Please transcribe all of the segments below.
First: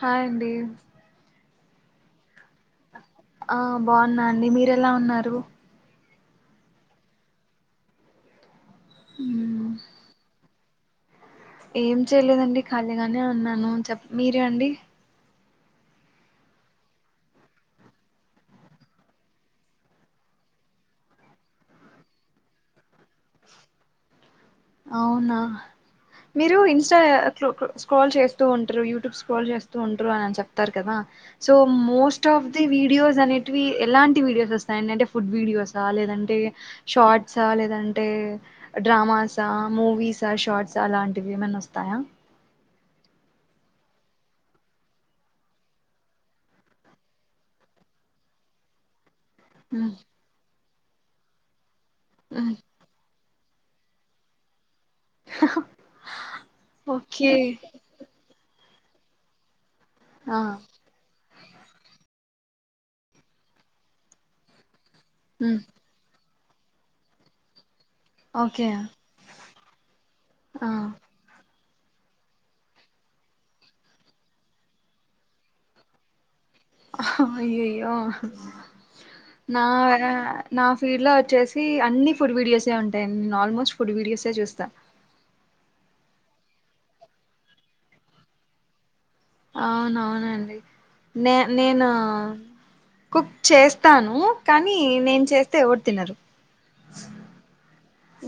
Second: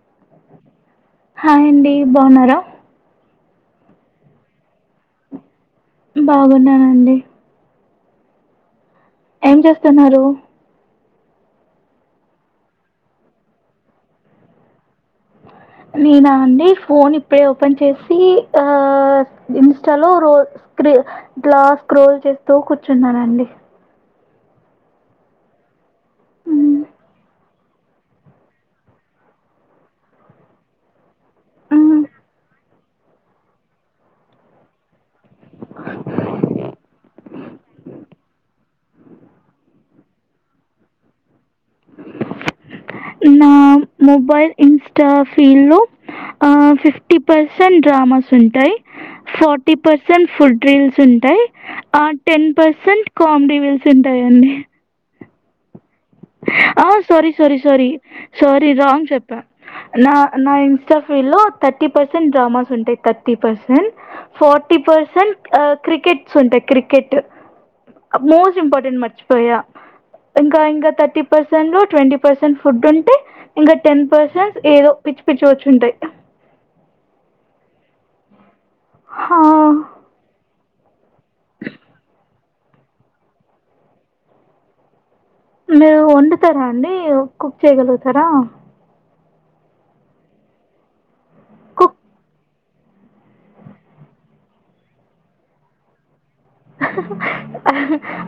Hi అండి hi అండి బాగున్నారా ఆ బాగున్నా అండి మీరేలా ఉన్నారు బాగున్నానండి ఏం మ్మ్. చేస్తున్నారు ఏం చేయలేదండి ఖాళీగానే ఉన్నాను చెప్ప మీరే అండి నేనా అండి ఫోన్ ఇప్పుడే ఓపెన్ చేసి ఆ ఇన్స్టాలో రోల్ స్క్రీ గ్లాస్ రోల్ చేస్తూ కూర్చున్నానండి అవునా మీరు హ్మ్ ఇన్స్టా క్లో స్క్రోల్ చేస్తూ ఉంటారు యూట్యూబ్ స్క్రోల్ చేస్తూ ఉంటారు అని అని చెప్తారు కదా so hmm most of the videos అనేటివి ఎలాంటి వీడియోస్ వస్తాయింటంటే ఫుడ్ వీడియోసా లేదంటే షార్ట్సా లేదంటే డ్రామాస్ స మూవీస షార్ట్సా అలాంటివి ఏమనా వస్తాయా నా మొబైల్ ఇన్స్టా ఫీల్ లో ఆ ఫిఫ్టీ పర్సెంట్ డ్రామాస్ ఉంటయి forty hmm. Percent food thrills ఉంటాయి ఆ ten hmm. Percent comedy reels ఉంటాయండి హహ ఆ sorry sorry sorry sorry wrong చెప్పా నా ఆ. నా ఇన్స్టా ఫీడ్ లో థర్టీ పర్సెంట్ డ్రామాస్ ఉంటాయి thirty percent forty percent hmm. ఆ క్రికెట్ ఉంటాయ్ క్రికెట్ మోస్ట్ ఓకే ఇంపార్టెంట్ మర్చిపోయా ఇంకా ఆ ఇంకా తర్టీ సెంట్లో ట్వంటీ పర్సెంట్ ఫుడ్ ఉంటే ఇంకా టెన్ పర్సెంట్ ఏదో పిచ్చి పిచ్చి వచ్చుంటాయి అహ అయ్యోయ్యో ఆ, నా ర నా ఫీడ్ లో వచ్చేసి అన్ని ఫుడ్ వీడియోస్ే ఉంటాయి నేను ఆల్మోస్ట్ ఫుడ్ వీడియోస్ే చూస్తా మీరు వండుతారా అండి కుక్ చేయగలుగుతారా అవునవునండి నే నేను కుక్ కుక్ చేస్తాను కానీ నేను చేస్తే ఎవరు తినరు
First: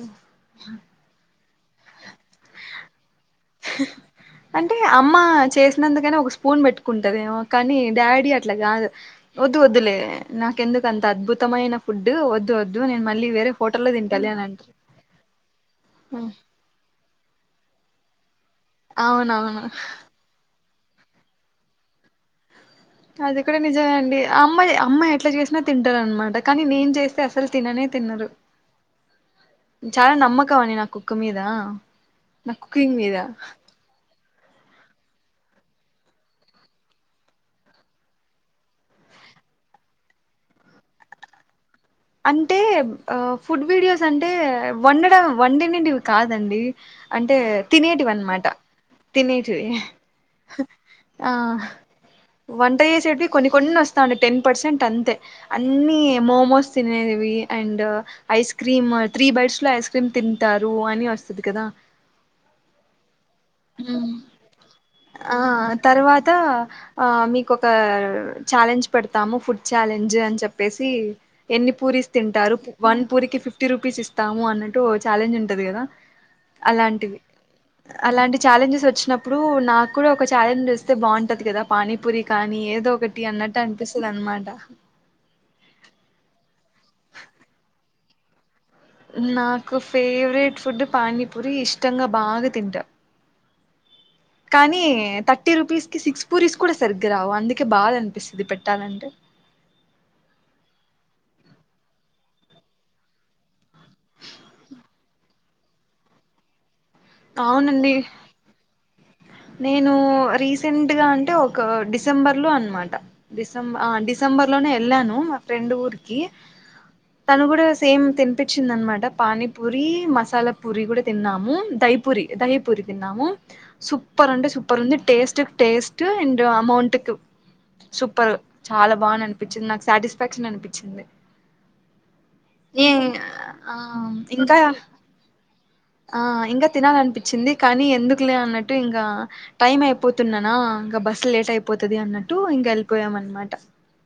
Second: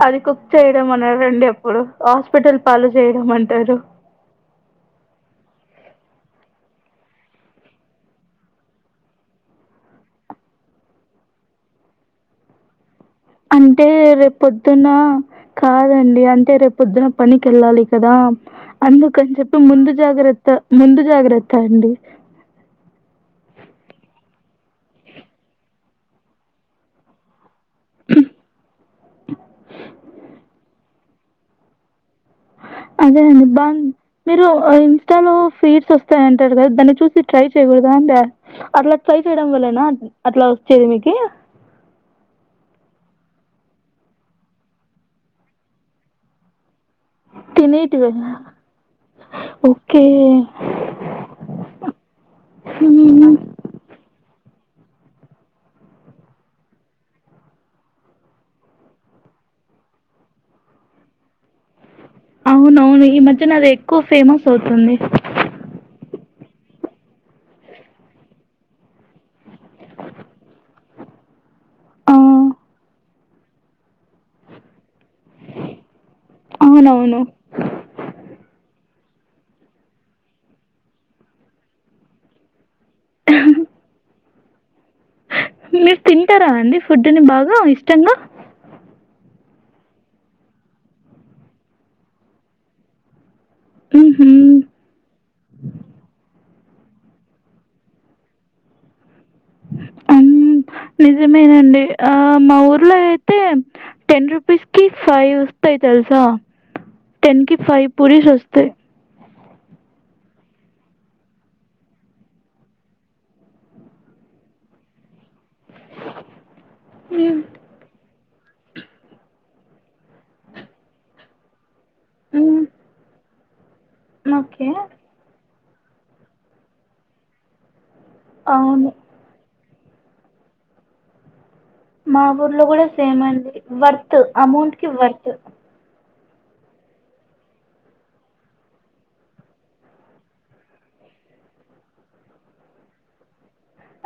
అది కుక్ చేయడం అనరండి అప్ ప్పుడు హాస్పిటల్ పాలు చేయడం అంటారు అంటే అమ్మా చేసినందుకైనా ఒక స్పూన్ పెట్టుకుంటదేమో కానీ డాడీ అట్లా కాదు వద్దు వద్దులే నాకెందుకు అంత అద్భుతమైన ఫుడ్ వద్ వద్దు నేను మళ్ళీ వేరే అంటే హోటల్లో తింటాలి అని అంటారు రేపుొద్దున కాదండి అంటే రేపుొద్దున పని కెల్ళాలికదా అందుకని చేప్పి అవునవును ముందు జాగ్రత్త ముందు జాగ్రత్త అండి అది కూడా నిజమే అండి ఆ అమ్మా అమ్మా ఎట్లా చేసినా తింటారు అనమాట కానీ నేను చేస్తే అసలు తిననే తిన్నరు చాలా నమ్మకం అని నాకు ముక్కుమీద నా కుకింగ్ మీద అదే అండి బా మీరు ఇన్స్టాలో ఫీడ్స్ వస్తాయంటారు కదా దాన్ని చూసి ట్రై చేయకూడదా అంటే అట్లా ట్రై చేయడం వల్లన అట్లా వచ్చేది మీకు అంటే ఫుడ్ వీడియోస్ అంటే వండడం వండినిదివి కాదండి అంటే తినేటివి అనమాట తినేటివి ఓకే ఆ వంట చేసేటివి హ్మ్. కొన్ని కొన్ని వస్తాండి టెన్ పర్సెంట్ అంతే అన్ని మోమోస్ తినేవి and ice cream three bites లో ఐస్ క్రీమ్ తింటారు అని వస్తది కదా అవును అవును ఈ మ కూ అది ఎక్కువ ఫేమస్ అవుతుంది అంతా మీకొక ఛాలెంజ్ పెడతాము ఫుడ్ ఛాలెంజ్ అని చెప్పేసి ఎన్ని పూరీస్ ఆ! తింటారు వన్ పూరికి ఫిఫ్టీ రూపీస్ ఇస్తాము అన్నట్టు ఛాలెంజ్ ఉంటాది కదా అలాంటివి అవునవును అలాంటి వచ్చినప్పుడు నాకు కూడా ఒక ఛాలెంజ్ చూస్తే బాగుంటాది కదా పానీపూరి కానీ ఏదో ఒకటి అన్నట్టు అనిపిస్తుంది అన్న మాట మీరు తింటారా అండి ఫుడ్ని బాగా ఇష్టంగా నాకు ఫేవరెట్ ఫుడ్ పానీపూరి ఇష్టంగా బాగా తింటా ఇ కానీ థర్టీ రూపీస్ కి సిక్స్ పూరీస్ కూడా సరిగ్గా రావు అందుకే బాధ అనిపిస్తుంది పెట్టాలంటే హ్మ్. నిజమేనండి ఆ మా ఊర్లో అయితే టెన్ రూపీస్ కి ఫైవ్ వస్తాయి తెలుసా టెన్కి ఫైవ్ అవునండి పూరిస్ వస్తాయి నేను రీసెంట్గా అంటే ఒక డిసెంబర్ లో అన్న మాట డిసెం డిసెంబర్ లోనే వెళ్ళాను ఫ్రెండు ఊరికి హ్మ్. తను కూడా సేమ్ తిన్ ఇప్పించిందనమాట పానీపూరి మసాలా పూరి కూడా తిన్నాము ధై పురి దహి హ్మ్. పూరి తి న్నాము సూపర్ అంటే ఓకే. సూపర్ ఉంది టేస్ట్ టేస్ట్ అండ్ అమౌంట్కి సూపర్ అవును. చాలా బాగా అనిపించింది నాకు సాటిస్ఫాక్షన్ అనిపించింది మా ఊర్లో కూడా ఏ సేమ్ అండి ఆ వర్త్ ఇంకా అమౌంట్ కి వర్త్ ఆ ఇంకా తినాలనిపించింది కానీ ఎందుకులే అన్నట్టు ఇంకా టైమ్ అయిపోతున్నానా ఇంకా బస్సు లేట్ అయిపోతుది అన్నట్టు ఇంక వెళ్ళిపోయాం అన్న మాట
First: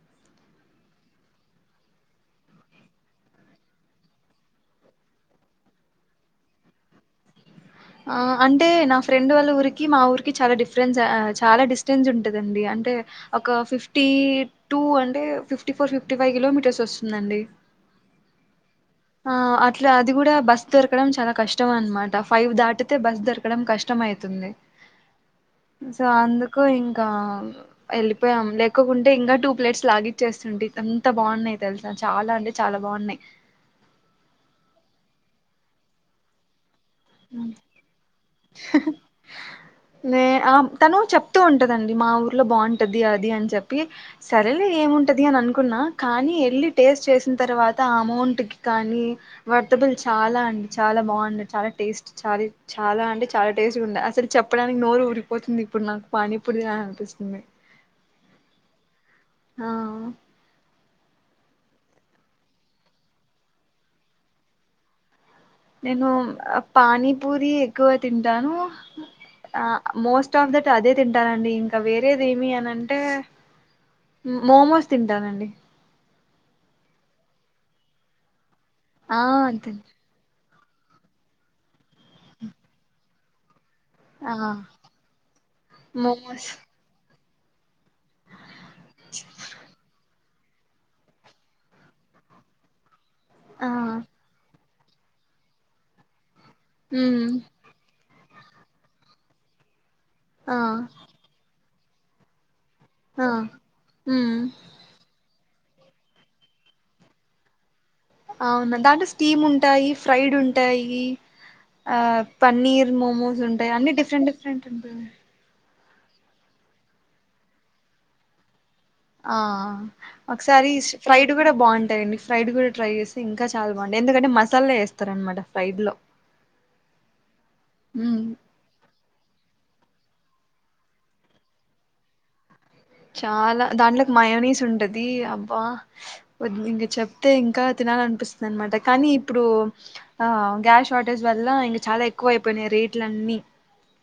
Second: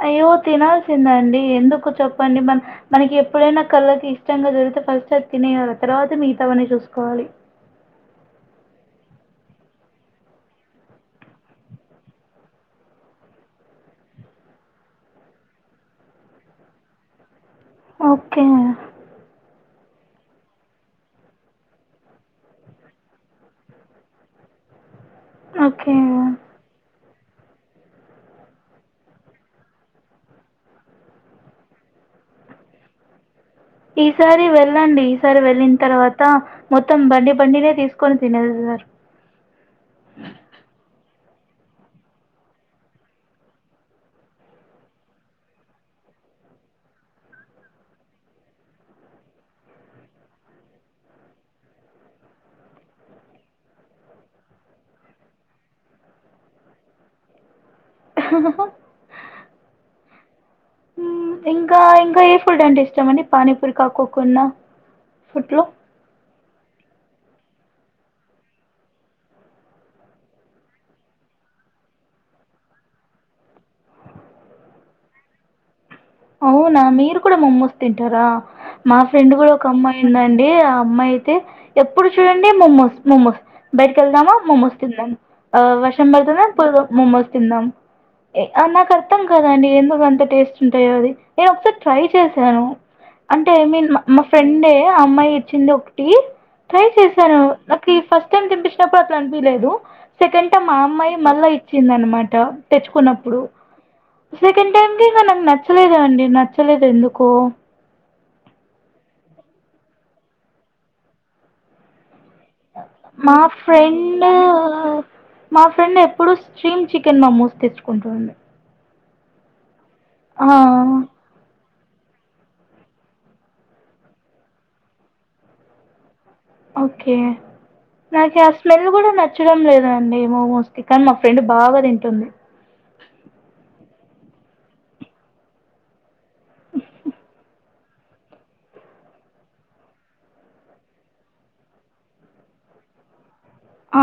అయ్యో తినాల్సింది అండి ఎందుకు చెప్పండి మన మనకి ఎప్పుడైనా కళ్ళకి ఇష్టంగా దొరికితే ఫస్ట్ అది తినేయాలి తర్వాత మిగతావనన్ని చూసుకోవాలి ఆ అంటే నా ఫ్రెండ్ వాళ్ళ ఊరికి మా ఊరికి చాలా డిఫరెన్స్ చాలా డిస్టెన్స్ ఉంటదండి అంటే ఒక ఫిఫ్టీ టూ అంటే fifty four fifty five kilometres వస్తుందండి ఓకే ఆ అట్లా అది గుడా బస్ దొరకడం చాలా కష్టం అన్న మాట ఫైవ్ దాటితే బస్ దొరకడం కష్టం అవుతుంది ఓకే. సో అందుకు ఇంకా ఎళ్ళిపోయాం లేకకుంటే ఇంకా టూ ప్లేట్స్ లాగిచ్చేస్తుంటి ఎంత బాగున్నాయ్ తెలుసా చాలా అంటే చాలా బావున్నాయ్ ఈసారి వెళ్ళండి ఈసారి వెళ్ళిన తర్వాత మొత్తం బండి బండినే తీసుకొని తినండిగా నే ఆ తను చెప్తూ ఉంటుందండి మా ఊర్లో బావుంటది అది అని చెప్పి సరలే ఏముంటది అని అనుకున్నా కానీ ఎళ్ళి టేస్ట్ చేసిన తర్వాత అమౌంట్కి కానీ వర్తబుల్ చాలా అండి చాలా బాగుంటుంది చాలా టేస్ట్ చాల చాలా అంటే చాలా టేస్ట్గా ఉండ అసలు చెప్పడానికి నోరు ఉరిపోతుంది ఇప్పుడు నాకు పానీ పూరీ తినాలనిపిస్తుంది హా హా హా ఆ ఇంకా ఇంకా ఏ ఫుడ్ అంటే ఇష్టం అండి పనీపూరి కాకోకుండా ఫుడ్లో నేను అ పాని పూరి ఎక్కువ తింటాను ఆ మోస్ట్ ఆఫ్ దట్ అదే తింటానండి ఇంకా వేరేది ఏమి అనంటే మోమోస్ తింటానండి అవునా మీరు కూడా మమ్మూస్ తింటారా మా ఆ ఫ్రెండ్ కూడా ఒక అంతే అమ్మాయి ఉందండీ ఆ అమ్మాయి అయితే ఎప్పుడు చూడండి మోమోస్ మోమోస్ బయటకి వెళ్దామా ఆ మోమోస్ తిందాం ఆ వర్షం పడుతుంది మోమోస్ మోమోస్ చిన్నాం అ నాక్ అర్థం కాదండి ఎందు టేస్టీ ఏది నేను ఎప్పుడు ట్రై చేసను అంటే ఐ ఆ మీన్ మా ఫ్రెండే అమ్మాయి ఇచ్చింది ఒకటి ట్రై మ్మ్ చేశాను నాకు ఈ ఫస్ట్ కాని తిపించినప్పుడు అట్లా అనిపిలేదు సెకండ్ ఆ టైమ్ మా అమ్మాయి మళ్ళ వచ్చిందనమాట ఆ తెచ్చుకున్నప్పుడు మ్మ్ సెకండ్ టైమ్ కే ఇంక న లేదు అండి నచ్చలేదు ఎందుకో అవునా దాంట్లో స్టీమ్ ఉంటాయి ఫ్రైడ్ ఉంటాయి ఆ పన్నీర్ మా మోమోస్ ఉంటాయి అన్ని ఫ్రెండ్ డిఫరెంట్ డిఫరెంట్ మా ఫ్రెండ్ ఎప్పుడు చీమ్ చికెన్ మమోస్ తెచ్చుకుంటాడు ఆ ఒకసారి స్ప్రైడ్ గుడ బాగుంట ఫ్రైడ్ కూడా ట్రై చేసి ఇంకా చాలా బావుంట ఎందుకంటే మసాలా వేస్తారు అనమాట ఫ్రైడ్ లో ఓకే ఉమ్ నాకి ఆ స్మెల్ గుడ నచ్చడం లేదు ండి ఏమో మో స్టికా అన్ మా ఫ్రెండ్ బాగా తింటుంది చాలా దాంట్లోకి మయనీస్ ఉంటది అబ్బా ద్ ఇంక చెప్తే ఇం ఇంకా తినాల అనిపిస్తుంది అనమాట కానీ ఇప్పుడు ఆ గ్యాస్ షార్టేజ్ వల్ల ఇంకా చాలా ఎక్కువ అయిపోయినాయి రేట్ల అన్నిీ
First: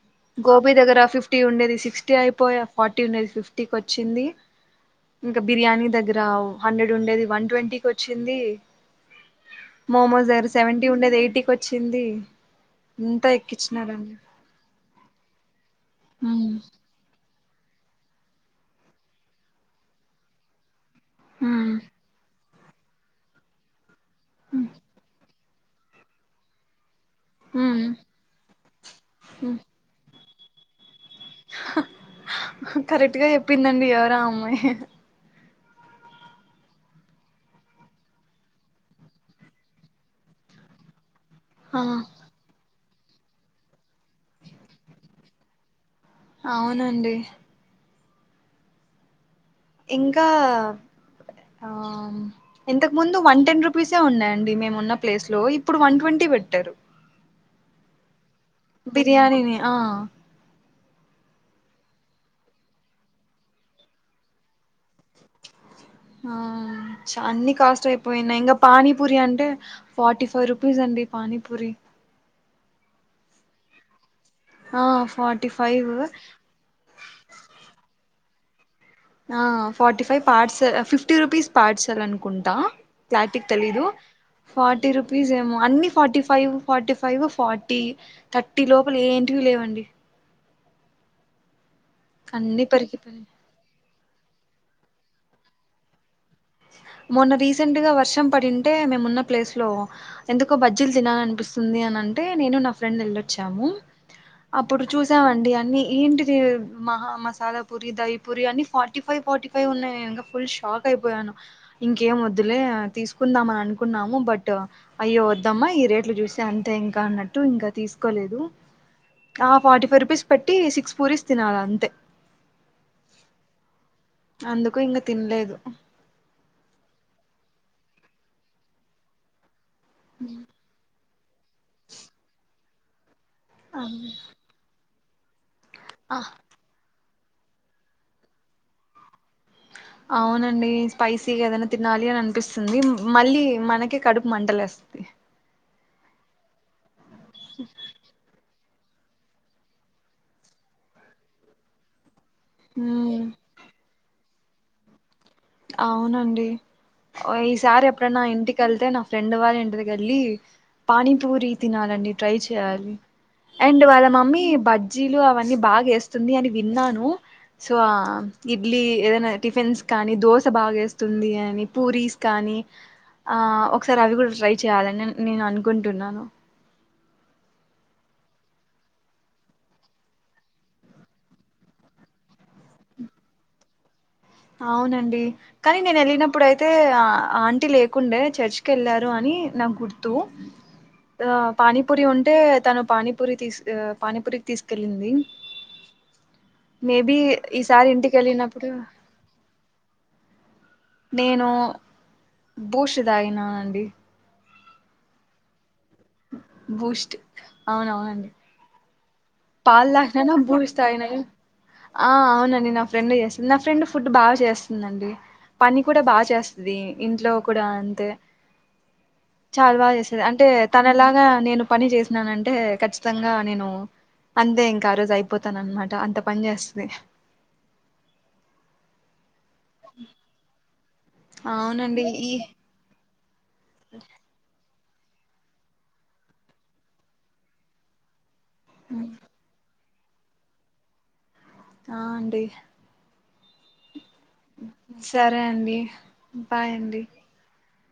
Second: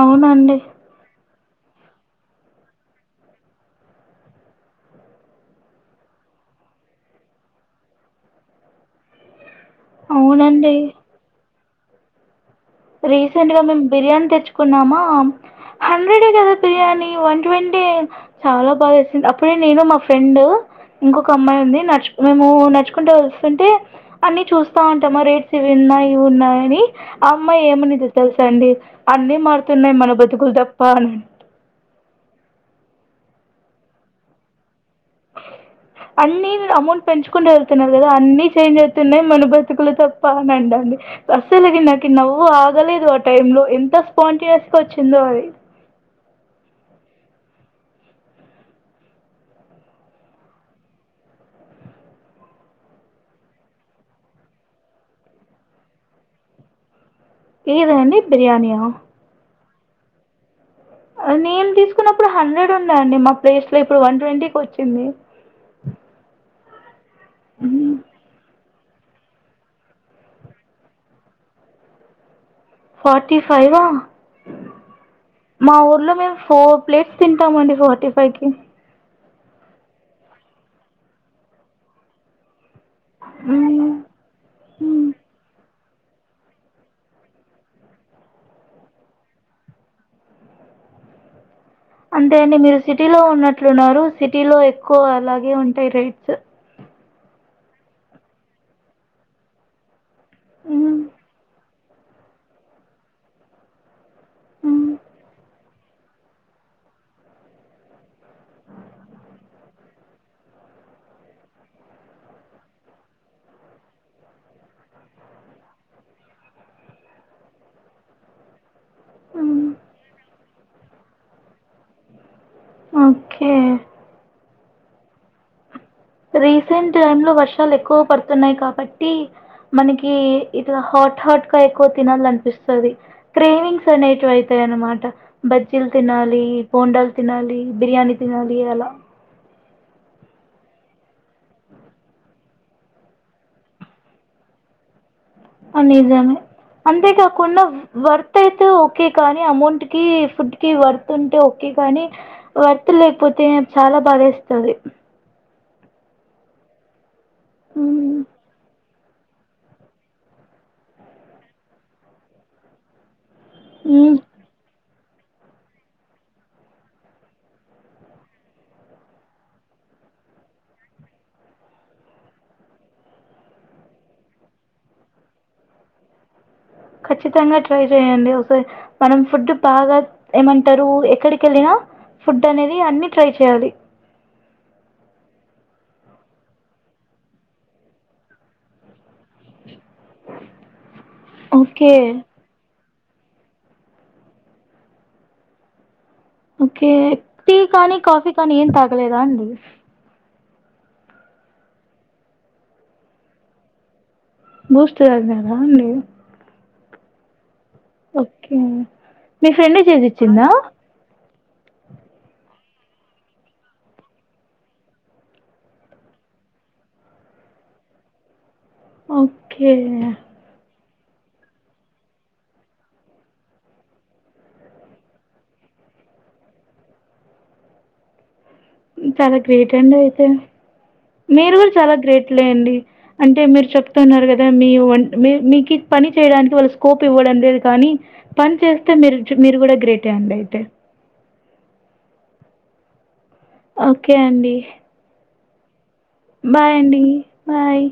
అవునండి గోబి దగ్గర ఫిఫ్ ఫటీ ఉండే సిక్స్టీ అయిపోయా ఫార్టీ ఉండేది ఫిఫ్ టీ వచ్చింది ఇంకా బిర్యానీ దగ్గర హండ్రెడ్ ఉండేది వన్ ట్వంటీకి వచ్చింది మోమోస్ దగ్గర అవునండి సెవెంటీ ఉండేది ఎయిటీకి వచ్ వచ్చింది అంతా రీసెంట్ గా మేము ఎక్కించినారండి బిర్యానీ తెచ్చుకున్నామా హండ్రెడ్ ఏ కదా బిర్యానీ వన్ వన్ ట్వంటీ చాలా బాగా చేసింది అప్పుడే నేను మా ఫ్రెండ్ ఇంకొక ఉమ్ అమ్మాయి ఉంది నచ్చు మేము నడుచ్చుకుంటే వస్తుంటే అన్ని చూస్తా ఉంటామా రేట్ సి ఇవి ఉన్నాయి ఇవి ఉన్నాయని అమ్మాయి ఏమని తె తెలుస అండి అన్ని మారుతున్నాయి మన బతు కులు తప్ప అనీ కరెక్ట్గా చెప్పిందండి ఎవరా అమ్మాయి అన్ని అమౌంట్ పెంచుకుంటూ వెళ్తున్నారు కదా అన్ని చేంజ్ అవుతున్నాయి మన బ్రతుకులు తప్ప అని అండడి అసలకి ఆ నాకి నవ్వు ఆ అగలేదు ఆ టైమ్ లో ఎంత స్పొటానియస్ గా వచ్చిందో అది అవునండి ఇంకా ఆ ఇంతకు ముందు వన్ టెన్ రూపీసే ఉన్నాయండి మేము ఉన్న ప్లేస్ లో ఇప్పుడు వన్ ట్వంటీ పెట్టారు ఇదా అండి బిర్యానీ యా బిర్యానీని ఆ నేన్ తీసుకున్నప్పుడు హండ్రెడ్ ఉన్నాయండి మా ప్లేస్ లో ఇప్పుడు వన్ ట్వంటీకి వచ్చింది ఆ అన్ని కాస్ట్ అయిపోయి ఇంగ పానీపూరి అంటే ఫార్టీ ఫైవ్ రూపీస్ అండి పానీపూరి ఫార్టీ ఫైవ్! ఆ ఆ ఫార్టీ మా ఊర్లో ఫైవ్ మేము ఫోర్ ప్లేట్స్ తింటామండి ఫార్టీ పైకి ఆ forty five parts fifty rupees పార్ట్సాల్ అనుకుంటా క్లారిటీ గా తెలీదు ఫార్టీ రూపీస్ ఏమో అన్ని forty five forty five forty thirty లోపల ఏంటివి లేవండి అంతే అండి అన్ని మీరు సిటీలో పెరిగిపోయి ఉన్నట్లు ఉన్నారు సిటీ లో ఎక్కువ అలాగే ఉంటాయి రేట్స్ మొన్న రీసెంట్ గా వర్షం పడింటే మేమున్న ప్లేస్ లో ఎందుకో బజ్జీలు తినాలనిపిస్ స్తుంది అని అంటే నేను నా ఫ్రెండ్ ఏళ్లొచ్చాము అప్పుడు చూసామండి అన్ని ఏంటిది మహా మసాలా పూరి దయి పూరి అన్ని ఫార్టీ ఫైవ్ ఫార్టీ ఫైవ్ ఉన్నాయి ఇంగ ఫుల్ షాక్ అయిపోయాను ఇంకేం వద్దులే తీసుకుందాం అని అనుకున్నాము బట్ అయ్యో వద్దమ్మా ఈ రేట్లు చూస్తే అంతే ఇంకా అన్నట్టు ఇంకా తీసుకోలేదు ఆ ఫార్టీ ఫైవ్ రూపీస్ పెట్టి సిక్స్ పూరీస్ తినాలి అంతే ఓకే అందుకు ఇంక తినలేదు రీసెంట్ టైమ్ లో వర్షాలు ఎక్కువ పడుతున్నాయి కాబట్టి మనకి ఇదిలా హాట్ హాట్ గా ఎక్కువ తినాల అనిపిస్తుంది సారీ క్రేవింగ్స్ అనేటివి అవుతాయి అన్నమాట బజ్జీల్ తినాలి బోండాల్ తినాలి బిర్యానీ తినాలి అలా అవునండి స్పైసీగా ఏదైనా తినాలి అని అనిపిస్తుంది మళ్ళీ మనకే కడుపు మంట లేస్తుంది అని దాని అందేకా కొనావ్ వార్తే తు ఓకే కానీ అమౌంట్ కి ఫుడ్ కి వర్త్ ఉంటే ఓకే కానీ వర్త ఉమ్ లేకపోతే చాలా బాదేస్ తది అవునండి ఈసారి హ్మ్. ఎప్పుడనా ఇంటికి వెళ్తే నా ఫ్రెండ్ వాళ్ళ ఇంటికి వెళ్ళి పానీపూరి తినాలండి ట్రై చేయాలి అండ్ వళ హ్మ్. మమ్మీ బడ్ సబ్జీలు అవన్నీ బాగా వేస్తుంది అని విన్నాను సో ఆ ఇడ్లీ ఏదైనా టిఫిన్స్ కానీ దోస్ ఇంత బాగేస్తుంది అని పూరీస్ కానీ ఆ ఒకసారి అవి కూడా ట్రై చేయాలని నేను అనుకుంటున్నాను ఖచ్చితంగా ట్రై చేయండి ఒకసారి మనం ఫుడ్ బాగా ఏమంటారు ఎక్కడికి వెళ్ళిన ఫుడ్ అనేది అన్ని ట్రై చేయాలి అవునండి కానీ నేను ఏళ్ళినప్పుడు అయితే ఆంటీ లేకుండే చర్చికి వెళ్ళారు అని నాకు గుర్ తు ఆ పాని ఓకే పూరి ఉంటే తను పాని పూరి తీస్ పానీపూరికి తీసుకెళ్ళింది ఓకే మేబి టీ ఈసారి కానీ ఇంటికి కాఫీ కానీ ఏం వెళ్ళినప్పుడు తగలేదా అండీ నేను బూస్ తాగిననండి బూస్ట్ తగినర అండి బూష్ట్ ఓకే మీ ఫ్రెండ్ పాలు చేసి తాగిన ఇచ్చిందా బూస్ట్ తగిన న ఆ అవునండి నా ఫ్రెండ్ చేస్తుంది నా ఫ్రెండ్ ఫుడ్ బాగా చేస్తుందిండి పని కూడా బాగా చేస్తుంది ఇంట్లో కూడా అంతే ఓకే చాలా బాగా చేసేది అంటే తన అలాగా నేను పని చేసినానంటే ఖచ్చితంగా నేను అంతే ఇంకా ఆ రోజు అయిపోతాన అనమాట అంత పని చేస్తది సరే ఏంటండీ అయితే మీరు కూడా చాలా అవునండి గ్రేట్ ఈ లే అండి అంటే మీరు చెప్తున్నారు కదా మీ మీ మీకి పని చేయడానికి వాళ్ళు స్కోప్ ఇవ్వడం లేదు కానీ పని చేస్తే మీరు మీరు కూడా గ్రేట్ ఓకే అండి అయితే ఆ అండి ఓకె ఓకే అండి సరే అండి బాయ్ అండి బాయ్